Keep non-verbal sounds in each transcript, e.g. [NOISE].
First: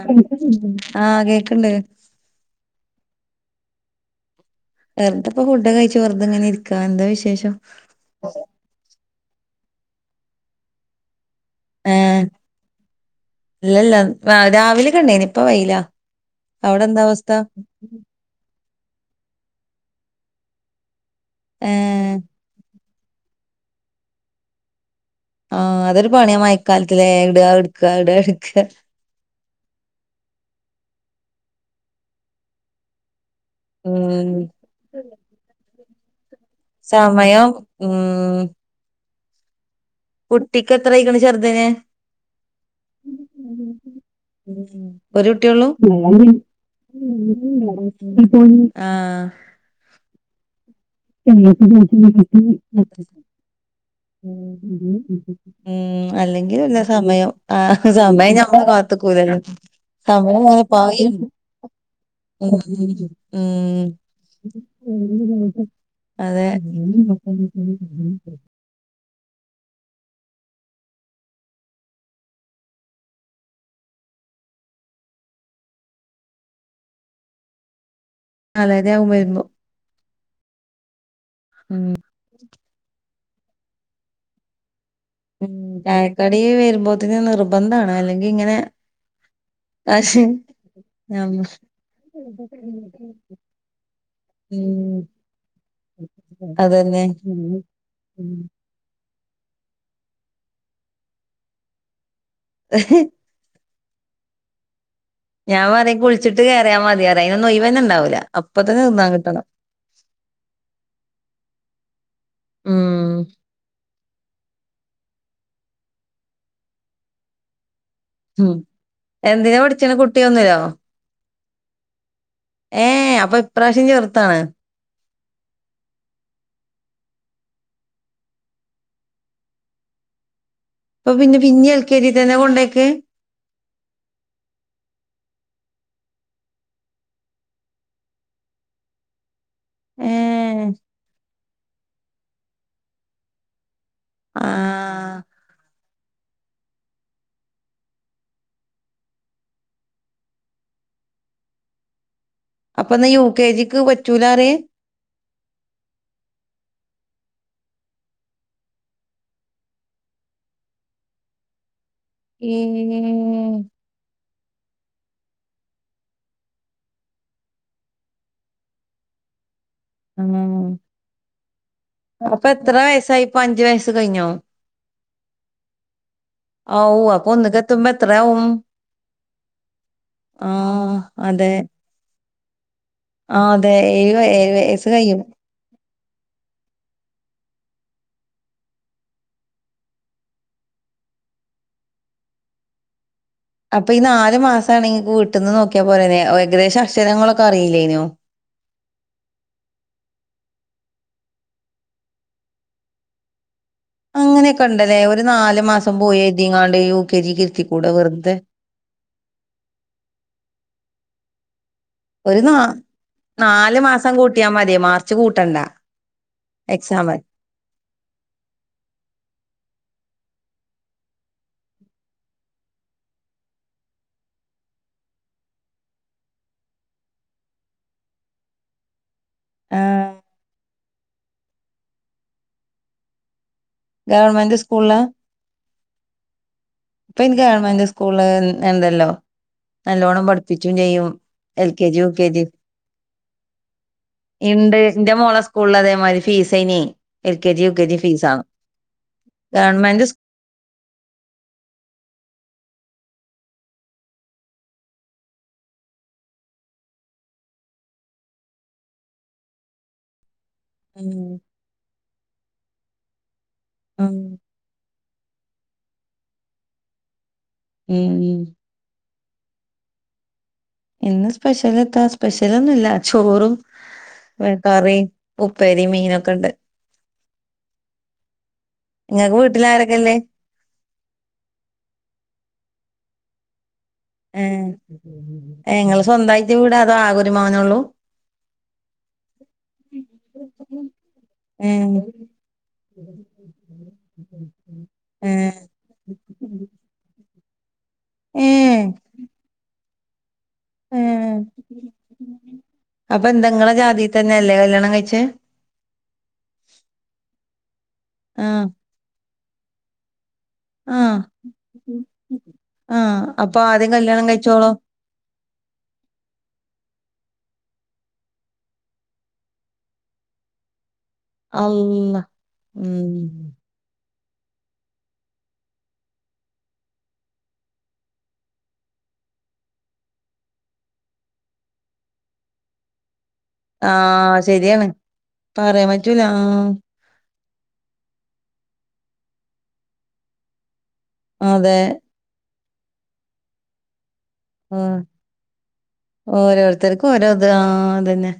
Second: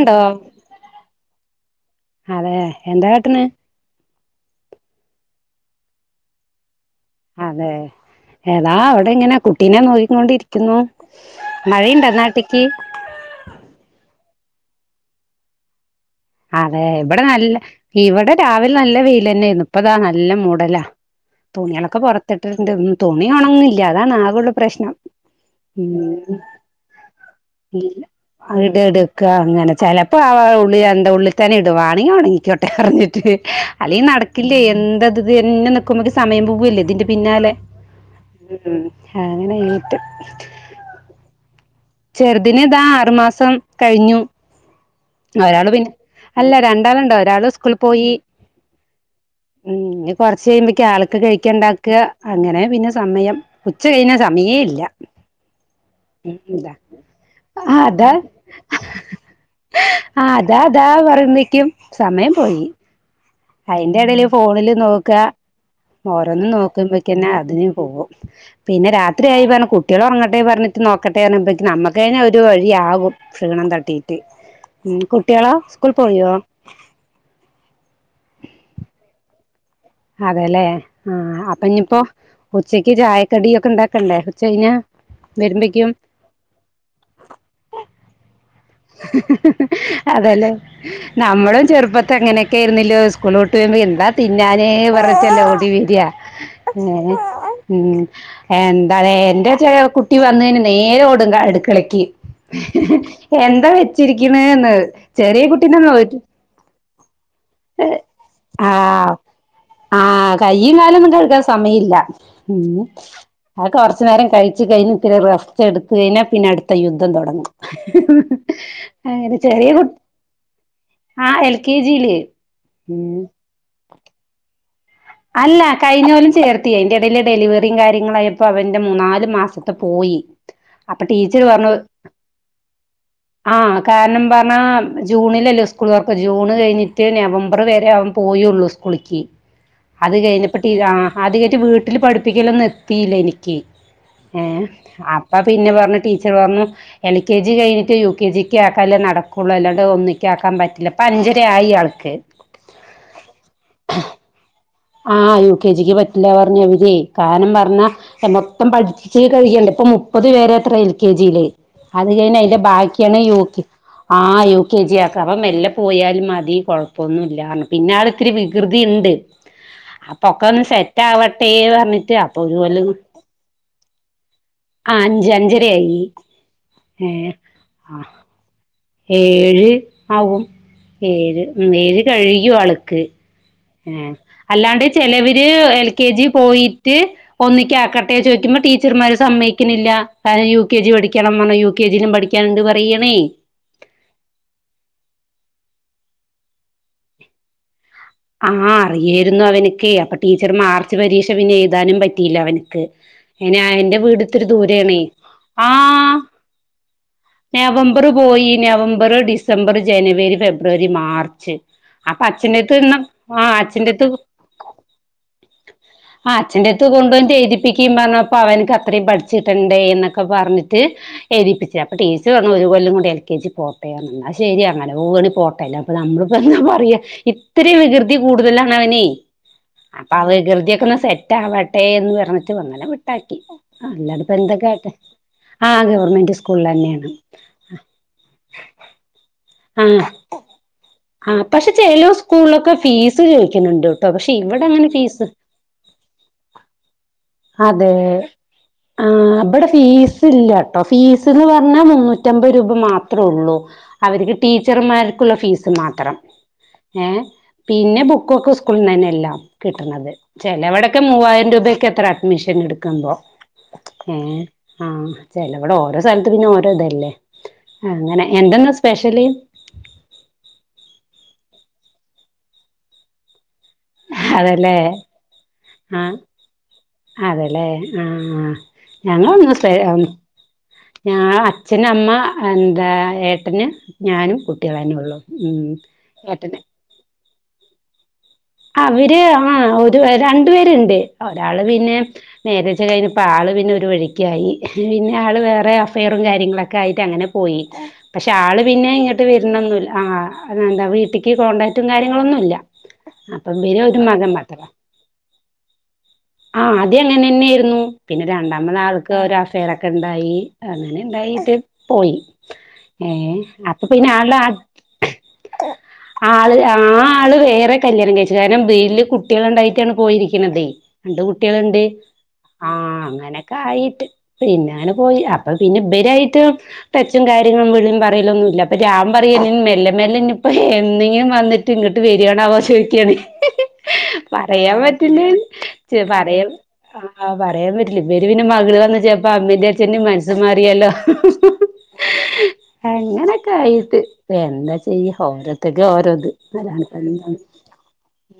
ണ്ടോ ആഹ [INAUDIBLE] കേക്ണ്ട്. അതെ എന്താ കാട്ടണ് വെറുതെപ്പ ഫുഡ് ഓക്കെ കഴിച്ച വെറുതങ്ങെരിക്ക അതെ ഏതാ അവിടെ ഇങ്ങനെ കുട്ടിനെ നോക്കിക്കൊണ്ടിരിക്കുന്നു മഴയിണ്ട ഏഹ് നാട്ടിക്ക്? ആ രാവിലെ കണ്ടിനി ഇപ്പ വെയിലാ അവിടെ അതെ എന്താ ഇവിടെ അവസ്ഥ നല്ല ഇവിടെ രാവി നല്ല വെയിൽ ന്നെനു ഇപ്പ താ നല്ല മൂടലാ തുണിയേളൊക്കെ ഏഹ് പുറത്തിട്ടിട്ടണ്ട് ഉം. തുണി ഉണങ്ങില്ല അതാണ് ആകുള്ള പ്രശ്നം. ആഹ് അതൊരു ഉം പണിയാ മയക്കാലത്തിലേ ഇടാ ഇട്ക്കാ ഇല്ല ഇടാ ഇട്ക്കാ ഇടടുക്ക അങ്ങനെ ചിലപ്പോ അവ ഒളിയ ടെ ഉള്ളിൽ തന്നെ ഇടുവാണങ്കിണങ്ങിക്കോട്ടെ അറിഞ്ഞിട്ട് അല്ലെ ഉം നടക്കില്ലേ എന്തത്എ തമയം പോവല്ലേ ഇതിന്റെ സമയം പിന്നാലെ ഉം [UNINTELLIGIBLE] കുട്ടിക്ക് എത്രയിക്ക്ണ് ചെറുതിന്? ചെറുതിനിതാ ആറുമാസം കഴിഞ്ഞു. ഒരു കുട്ടിയോള്ളൂ ഒരാള് പിന്നെ അല്ല രണ്ടാളുണ്ട് ഒരാള് സ്കൂളിൽ പോയി [INAUDIBLE] ആഹ. ഉം ഞ് കൊറച്ച് കഴിയുമ്പക്ക ആൾക്ക് കഴിക്കണ്ടാക അങ്ങനെ പിന്നെ സമയം ഉച്ച കഴിഞ്ഞ സമയേ ഇല്ല ഉ ഉം ഇതാ അല്ലെങ്കിൽല്ല സമയം ആ സമയം ഞമ്മളെ കാത്ത്ക്കൂലല്ലോ? ആ സമയം അതാ ഇങ്ങെനെ അതാ പായിണ്ട് പറയുമ്പേക്കും സമയം പോയി [UNINTELLIGIBLE] അയിന്റെ എടെൽ ഫോണിൽ നോക്കാ ഉം അതെ ഓരോന്ന് നോക്കുമ്പെഴ്ക്കെന്നെ അതിന് പോകും പിന്നെ രാത്രിയായി പറഞ്ഞ കുട്ടികളൾ ഉറങ്ങട്ടെ പറഞ്ഞിട്ട് നോക്കട്ടെ പറഞ്ഞുമ്പക്ക് നുക്ക് കഴിഞ്ഞെ ഒരു വഴിയാകും ക്ഷീണം. തട്ടീട്ട് ഉം കുട്ടികളോ സ്കൂൾ പോയോ? നാലര ആകും വരുമ്പോ. അതെല്ലേ ആഹ അപ്പൊ ഉം ഇനിയിപ്പോ ഉച്ചക്ക് ചായ കടിയൊക്കെ ഇണ്ടാക്കെണ്ടെ കെർച്ച് കഴിഞ്ഞാ ഉം വരുമ്പേക്കും ചായക്ക് കടി വെരുമ്പോത്തിന് നിർബന്ധാണ് അല്ലെങ്കി ഇങ്ങനെ കാശ് അതെലെ ഞമ്മ നമ്മളും ചെറുപ്പെത്ത് അങ്ങനെക്കെ ആയിര്ന്നില്ലെ സ്കൂൾ വിട്ട് വെരുമ്പോ എ ന്താ തിന്നാ എ ന്നെ ഉം പർണിട്ട് അല്ലെ ഓടി വെരാ ഏ അതന്നെ ഉം എന്താലെ ഇന്റെ ചെയെ കുട്ടി വന്ന് കഴിഞ്ഞാ നേരെ ഓടും അട്ക്കെളെക്ക് എന്താ വെ ച്ച്‌രിക്കിണെന്ന് ഞാൻ പറിം കുൾച്ച്ട്ട് കേറിയാ മതി പറിം അയിനെന്നെ ഒഴിവെന്നെ ഇണ്ടാവൂലാ അപ്പ തെന്നെ തിന്നാ കിട്ടെണം ആ കയ്യും കാലൊന്നും കെഴ്ക്കാൻ സമയില്ല ഉം അയൊക്കെ കൊറ്ച്ച്നേരം കഴി ച്ച് കഴിഞ്ഞ് പിന്നെ റെസ്റ്റ് എട്ത്ത് കഴിന്നാ പിന്നെ അട്ത്ത യുദ്ധം തൊടങ്ങും ഉം അങ്ങനെ എന്തിനാ ചെറെ കുട് പഠിച്ചണ കുട്ടി ഒന്നിലോ ആ എൽ. കെ. ജിയില് ഏ ഉം അപ്പം ഇപ്രാവ്ശ്യം ചെറ്ത്താണ് അല്ല കഴിഞ്ഞ കൊല്ലം ചേർത്തി അയിന്റെ എടീൽ ഡെലിവെറിം കാര്യങ്ങളായപ്പോ അവെന്റ മൂന്നാൽ മാസത്തെ പോയി ഇപ്പ പിന്നെ പിന്നിം എൽ. കെ. ജി തെന്നെ കൊണ്ടെ ആ കാരണം പർണാ ജൂണിലല്ലെ സ് ക്കൂൾ തൊർക്കാ ജൂണ് കഴിഞ്ഞ്ട്ട് നവംബർ വെരെ അവൻ പോയൊള്ളു സ്ക്കൂളിക്ക് ഏ അത് കഴിഞ്ഞെപ്പ ടീ ആ അതികെറ്റെ വീട്ട്ൽ പഠിപ്പിക്കലൊന്നും എത്തിയില്ലെയ്നി ഇക്ക് ഏ ആ അപ്പ പിന്നെ പർണ് ടീ ച്ചെർ പർണു എൽ. കെ. ജി കഴിഞ്ഞ്ട്ട് യു. കെ. ജിക്ക് ആക്കെലെ നടക്കൊള്ളു അല്ലാണ്ടെ ഒന്നിക്ക് ആക്കാൻ പറ്റില്ല ഇപ്പ അ ഞ്ചെര ആയി ആൾക്ക് അപ്പൊന്നാ യു. കെ. ജിക്ക് പറ്റൂലാ പറെ ആ യു. കെ. ജിക്ക് പറ്റില്ല പറഞ്ഞെ അവരെ കാരണം പർണാ മൊത്തം പഠിച്ച് കഴിയെണ്ടെ ഇപ്പം മുപ്പെത് വെരെ അത്രേ എൽ. കെ. ജിയിൽ അത് കഴിന്ന് ഈ അയിന്റെ ബാക്കിയാണ് യു. കെ. ആ യു. കെ. ജി പർ അവൻ മെല്ലെ പോയാലും മതി കൊഴപ്പൊന്നും ഇല്ല പർണു പിന്നെ ആൾ ഇത്തിരി വികൃതി ഇണ്ട് ആ അപ്പൊക്കെ ഒന്ന് സെറ്റ് ആവട്ടെ പർൺട്ട് അപ്പൊ എത്ര ഒര് ഓൽ വയസ്സായി ഇപ്പൊ അഞ്ചു വയസ്സ് കഴിഞ്ഞോ ആ അഞ്ച് അഞ്ചെര ആയി ഓ ഏ അപ്പൊ ഒന്നിക്ക് എത്തുമ്പോ ആ എത്രയാവും ഏഴ് ആകും ആ ഏഴ് അതെ ഉം ഏഴ് കഴിയും ആൾ ആ അ ഏ അല്ലാണ്ട് ചെലവെര് എൽ. കെ. ജി പോയിട്ട് ഒന്നിക്ക് ആക്കട്ടെ ചോയിക്കുമ്പോ ടീച്ചർന്മാര് സമ്മെയിക്ക്ണില്ല കാരണം യു. കെ. ജി പഠിക്കെണം പർൺ യു. കെ. ജിയിലും പഠിക്കാൻ ഇണ്ട് പറിയാണെ അപ്പ ഈ നാല് മാസാണെങ്കി ഇങ്ങക്ക് വീട്ട്ന്ന് നോക്കിയാ പോരെയ്ന്നോ ഏ ഓ ഏകദേശം അക്ഷരങ്ങളൊക്കെ അറീല്ലെയ്നോ ആ അറിയെര്ന്നു അവന്ക്കെ അപ്പ ടീച്ചർ മാർച്ച് പരീക്ഷ പിന്നെ എഴ്താനും പറ്റീല്ല അവെൻക്ക് അയിൻ അയെന്റെ വീട് ഇത്തിരി അങ്ങനെയൊക്കെ ദൂരെ ഉണ്ടല്ലേ ആണെ ഒരു നാല് ആ മാസം പോയി എഴുതിങ്ങാണ്ട് യു കെ ജിക്ക് ഇരുത്തിക്കൂടെ നവംബെർ വെറുതെ പോയി ഞ്ഞ് November, December, January, February, March അപ്പ ഒരു നാ അച്ഛെന്റെ എട്ത്ത് നിന്നാ നാല് മാസം കൂട്ടിയാ മതിയെ മാർച്ച് കൂ ആ അച്ഛെന്റെ എട്ത്ത് കൊണ്ടോന്ന്ട്ട് എഴ്തിപ്പിക്കിം പർണെപ്പം അവെൻക്ക് അത്രിം പഠിച്ച് കിട്ടെണ്ടെ ന്നൊക്കെ പർൺട്ട് എഴ്തിപ്പിച്ചാ അപ്പ ടീച്ചർ പർണു ഒര് കൊല്ലം കൂടി എൽ. കെ. ജി പോട്ടെ പർണു ഇന്നാ ശരി പർണു അല്ലാ പോവാണെ പോട്ടെ അല്ലാപ്പം നമ്മളിപ്പം എന്താ പറയാ ഇത്രിം വികൃ തി കൂട്തെലാണ് അവനെയ് ആഹ് അപ്പാ ആ വൃകൃതിതിയൊക്കെ ഒന്ന് സെറ്റ് ആവാട്ടെന്ന് പർണിട്ട് അങ്ങെനെ വിട്ടാക്കി അല്ലാതെപ്പം എന്താ ഗവൺമെന്റ് കാട്ടാ സ്കൂളില് ആ ഗവെർമെന്റ് സ്കൂളിലെന്നെ ഇപ്പ അയിന് ഗവൺമെന്റ് സ്കൂൾ ന് ഇണ്ടെല്ലോ ആ നല്ലോണ്ണം പഠിപ്പിച്ചും ചെ ആ എൽ പക്ഷെ കെ ജി, യു ചെലോ കെ ജി. സ്കൂളിലൊക്കെ ഫീസ് ചോദിക്കുന്നുണ്ട് ട്ടോ പക്ഷെ ഇവിടെ ഇണ്ട് അങ്ങനെ ന്റെ ഫീസ് മോളെ സ്കൂളിലതെ മാരി ഫീസേനെ L K G, U K അതെ ജി ഫീസാണ്. ആ ഇബടെ ഗവൺമെന്റ് ഫീസ് ഇല്ല ട്ടോ ഫീസ്ന്ന് പർ ന്ന് പർണാ മുന്നുറ്റ അമ്പത് രൂപ മാത്രം ഒള്ളു അവര്ക്ക് ടീച്ചർമാർക്കുള്ള ഫീ മാത്രം ഏ പിന്നെ ബുക്കൊക്കെ സ്കൂള്ന്നന്നെയെല്ലാം കിട്ട്ണത്. ചെലവടൊക്കെ സ്കൂ മൂവായിരം രൂപക്കെത്രെ അഡ്മിഷൻ എടുക്കുമ്പോ ഉം ഏ ആ ചെലവടെ ഓരോ സ്ഥലത്ത് പിന്നെ ഓരോഇതല്ലേ അങ്ങനെ. ഉം എന്താന്ന് സ്പെഷല്? ഇന്ന് സ്പെഷ്യല് എത്താ സ്പെഷ്യലൊന്നുല്ല ചോറും, അതല്ലേ കറിം, ഉപ്പേരിം, ആ മീനൊക്കെണ്ട്. അതെല്ലേ ആ ആ ഇങ്ങക്ക് ഞങ്ങളൂന്ന്‌ വീട്ടിൽ സ്പെ ഒ ആരൊക്കെല്ലേ ഞാൻ, അച്ഛൻ, അമ്മ എന്താ ഏട്ടന് ഞാനും ഏ കുട്ടികളന്നെ ഉള്ളു ഉം ഏ ഇങ്ങള് സ്വന്തായിട്ട് ഏട്ടന് വീടാ അതോ ആകൊരുമകനൊള്ളൂ. അവര് ആ ഒരു രണ്ടു പേര്ണ്ട് ഒരാള് പിന്നെ നേരെച്ച കഴിഞ്ഞ് ഇപ്പാള് പിന്നെ ഒരു വഴിക്കായി പിന്നെ ഏ ആള് വേറെ അഫൈറും കാര്യങ്ങളൊക്കെ ആയിട്ട് അങ്ങനെ പോയി പക്ഷെ ഏ ആള് പിന്നെ ഇങ്ങട്ട് വരനൊന്നല്ല ആ അതിനെന്താ ഏ വീട്ട്ക്ക് കോൺടാക്റ്റും കാര്യങ്ങളൊന്നും ഇല്ല. അപ്പൊ എന്ത ഇങ്ങളെ ജാതി തന്നെയല്ലേ കല്യാണം കഴിച്ചെ ആ ആദ്യം അങ്ങനെന്നെയായിരുന്നു. പിന്നെ ആ രണ്ടാമത് ആൾക്ക് ഒരു അഫെയറൊക്കെണ്ടായി അങ്ങനെ ആ ഇണ്ടായിട്ട് പോയി ആ ഏ അപ്പൊ ആദ്യം പിന്നെ കല്യാണം ആള് കഴിച്ചോളോ ആള് ആ- ള് വേറെ കല്യാണം കഴിച്ചു. കാരണം ബീട്ട്ല് കുട്ട്യേള് ഇണ്ടായിട്ടാണ് പോയിരിക്കണത്. രണ്ട് കുട്ടികളുണ്ട് അള്ള ആ ഉം അങ്ങനൊക്കെ ആയിട്ട് പിന്നെ അങ്ങനെ പോയി. അപ്പൊ പിന്നെ ഇബരായിട്ട് ടച്ചും കാര്യങ്ങളും വിളിയും പറയലൊന്നുല്ല. അപ്പൊ ഞാൻ പറയും മെല്ലെ മെല്ലെ ഇനി ഇപ്പ എന്നെങ്കിലും വന്നിട്ട് ഇങ്ങട്ട് വരാണാവോ ചോയ്ക്കാണെ. ആ പറയാൻ ശരിയാണ് പറ്റില്ല പറയാൻ പറ്റൂല ആ പറയാൻ ആ പറയാൻ പറ്റില്ല. ഇവര് പിന്നെ മകള് വന്ന ചെലപ്പ അമ്മേന്റേം അച്ചഛന്റേം മനസ്സ് മാറിയാലോ അതെ. അങ്ങനൊക്കെ ആയിട്ട് എന്താ ആ ചെയ്യ ഓരോത്തര്ക്ക് ഓരോത് ഓരോരുത്തർക്കും ഓരോ അല്ലാണ്ട്പ്പെന്താ ഇത് ആ അതന്നെ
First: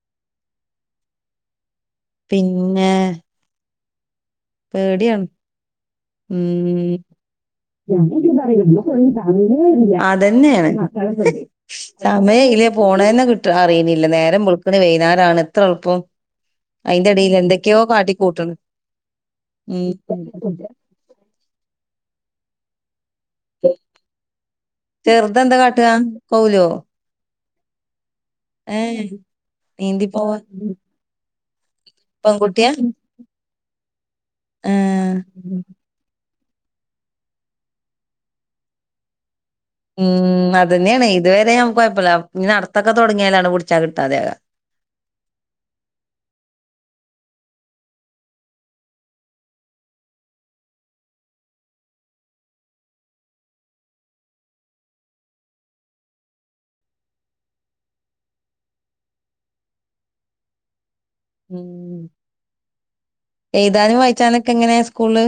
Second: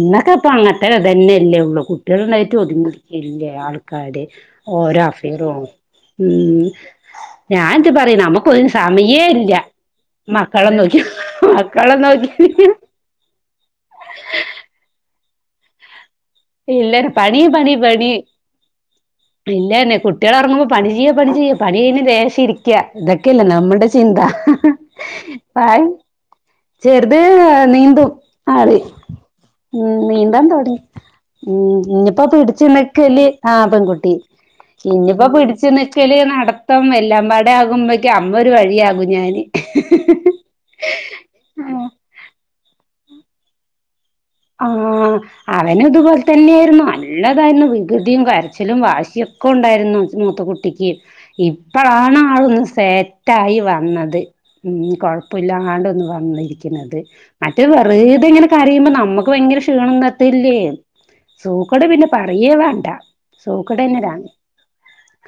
ഇന്നൊക്കെ പ്പ അങ്ങൻത്തെതന്നെല്ലേ ഉള്ളൂ കുട്ട്യേള്ണ്ടായിട്ട് പിന്നെ ഒതുങ്ങിക്കല്ലേ ആൾക്കാര് ഓരോ പേടിയാണ് അഫൈറും ഉം പറയും നമുക്കൊരു സമയേ ഇല്ല അതന്നേണ് മക്കളെ നോക്കി മക്കളെ സമ നോക്കി - യം എങ്ങനെ പോണെന്ന് കിട്ട് അറിണില്ല നേരം വെളുക്ക്ണ് വൈന്നാരാവ്ണ് എത്ര എളുപ്പം അയിന്റെ എല്ലാരും എടേല് പണി പണി എന്തൊക്കെയോ പണി കാട്ടിക്കൂട്ടണ്. ഉം. ഇല്ലന്നെ കുട്ട്യേളൊറങ്ങുമ്പ പണി ചെയ്യാ പണി ചെയ്യ പണി കഴിഞ്ഞ് ലേശം ഇരിക്ക. ഇതൊക്കെല്ല നമ്മുടെ ചിന്ത ചെറുതെന്താ പായ് കാട്ടുക? കൗലോ? ചെറുത് നീന്തും ആള് ഏഹ് മ് നീന്തി പോവാ നീന്താൻ തൊടങ്ങി ഇനിയിപ്പോ പിടിച്ചു പെൺകുട്ടിയാ? നിക്കല് ആ പെൺകുട്ടി ഏഹ് ഇനിയിപ്പോ പിടിച്ചു നിക്കല് നട ത്തം എല്ലാംപാടെ ആകുമ്പോക്കും അമ്മ ഒരു വഴിയാകും ഞാന്. ഉം അതന്നെയാണ് ഇതുവരെ ഞമ്മക്ക് കൊയപ്പല്ല ഇനി നടത്തൊക്കെ തൊടങ്ങിയാലാണ് പിടിച്ചാ കിട്ടാതാക. ആ അവനും ഇതുപോലെ തന്നെയായിരുന്നു. നല്ലതായിരുന്നു വികൃതിയും, കരച്ചിലും, വാശിയൊ ക്കെണ്ടായിരുന്നു മൂത്ത കുട്ടിക്ക്. ഇപ്പഴാണ് ആളൊന്ന് സെറ്റായി വന്നത്. ഉം കൊഴപ്പമില്ലാണ്ട് ഒന്ന് വന്നിരിക്കുന്നത്. മറ്റേത് വെറുതെങ്ങനെ കരയുമ്പോ നമുക്ക് ഭയങ്കര ക്ഷീണംന്നത്തില്ലേ സൂക്കട് ഉം പിന്നെ പറയേ വേണ്ട. എഴുതാനും സൂക്കടന്നെ വായിച്ചാനൊക്കെ എങ്ങനെ സ്കൂളില്?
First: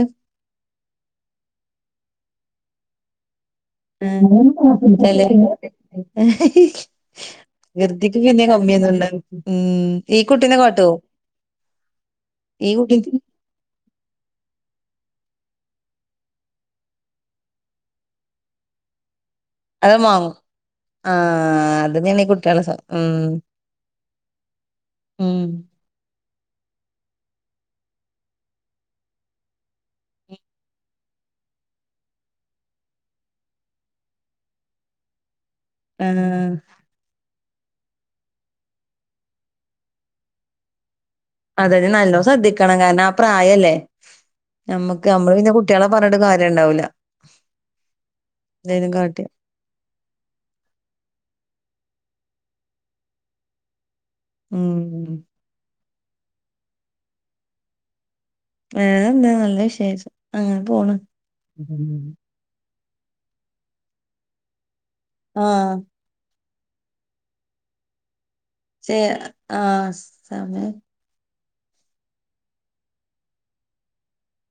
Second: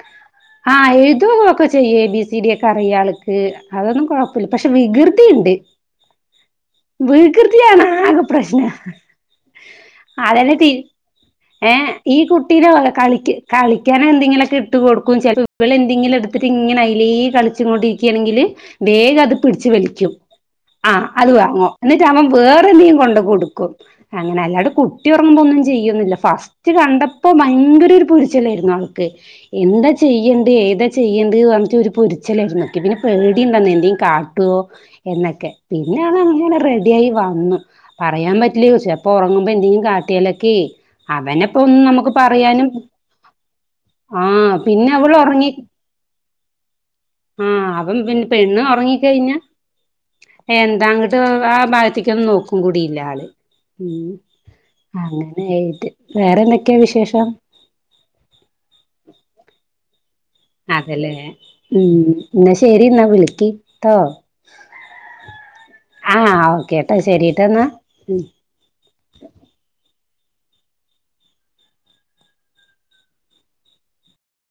ആ എഴുതും ഒക്കെ ചെയ്യും എ ബി സി ഡി ഒക്കെ അറിയാൾക്ക്. [UNINTELLIGIBLE] അതൊന്നും ഏഹ് കൊഴപ്പല്ല പക്ഷെ വികൃതി ഇണ്ട് എല്ലേ വികൃതിയാണ് ആകെ വെല്ല്യ പ്രശ്നം കമ്മിയൊന്നുണ്ടാവൂല മം ഈ അതന്നെ കുട്ടീനെ തി കാട്ടോ? ഏ ഈ കുട്ടീനെ പോലെ കളിക് കളിക്കാനെന്തേ ങ്ങലൊക്കെ ഇട്ട് കൊടുക്കും ചെൽ ഇവൾ എന്തെങ്കിലും എടുത്തിട്ട് ഇങ്ങനെ അയിലെ കളിച്ച് കൊണ്ടിരിക്കാ ണെങ്കിൽ വേഗത് പിടിച് അത് വലിക്കും മാങ്ങും ആ അത് വാങ്ങും ആഹ് ന്നിട്ട് അതന്നെയാണ് അവൻ ഈ കുട്ടികളെ സ്വ വേറെഎന്തെങ്കിലും കൊണ്ട് ഉം കൊടുക്കും അങ്ങനെ അല്ലാട് കുട്ടി ഉറങ്ങുമ്പോ ഉം ഒന്നും ചെയ്യൊന്നുല്ല ഫാസ്റ്റ് ഫസ്റ്റ് കണ്ടപ്പോ ഭയങ്കര ഒരു പൊരിച്ചലായിരുന്നു ആൾക്ക് എന്താ ചെയ്യേണ്ട് ഏതാ ചെയ്യേണ്ട് [UNINTELLIGIBLE] ഒരു പൊരിച്ചലായിരുന്നു ഇക്കി പിന്നെ പേടി ഉണ്ടെയ്നിം എന്തേലും കാട്ടോ എന്നൊക്കെ. പിന്നെ അത് ആഹ് അങ്ങനെ റെഡി ആയി വന്നു പറയാൻ പറ്റ് ല് ഒയ്ച്ച അപ്പൊ ഒറങ്ങുമ്പോ എന്തെങ്കിലും കാട്ടിയാലൊക്കെയ് അവനപ്പൊ ഒന്ന് അതന്നെ നമുക്ക് നല്ലോ പറയാനും ശ്രദ്ധിക്കണം കാരണം ആ പ്രായല്ലേ ആ പിന്നെ നമ്മക്ക് അവള് നമ്മള് ഒറങ്ങി. പിന്നെ കുട്ടികളെ പറഞ്ഞിട്ട് കാര്യം ഉണ്ടാവൂല ആ അപ്പം പിന്നെ പെണ്ണ് ഒ എന്തേലും കാട്ടിയ റങ്ങിക്കഴിഞ്ഞ എന്താങ്ങട്ട് ആ ഭാഗത് ക്ക്യോന്ന് നോക്കും കൂടിയില്ല ആള് മം ഉം അങ്ങനൊയായിട്ട്. വേറെ എന്തൊക്കെയാ വിശേഷം. വേറെന്താ നല്ല വിശേഷം. അങ്ങനെ പോണ് അതെല്ലേ ഉം ഇന്നാ ശെരി ന്നാ വിളിക്കീ ട്ടോ. ആഹ് കേട്ടാ ശെരിട്ടന്നാ. ഷ് ആ സമയായി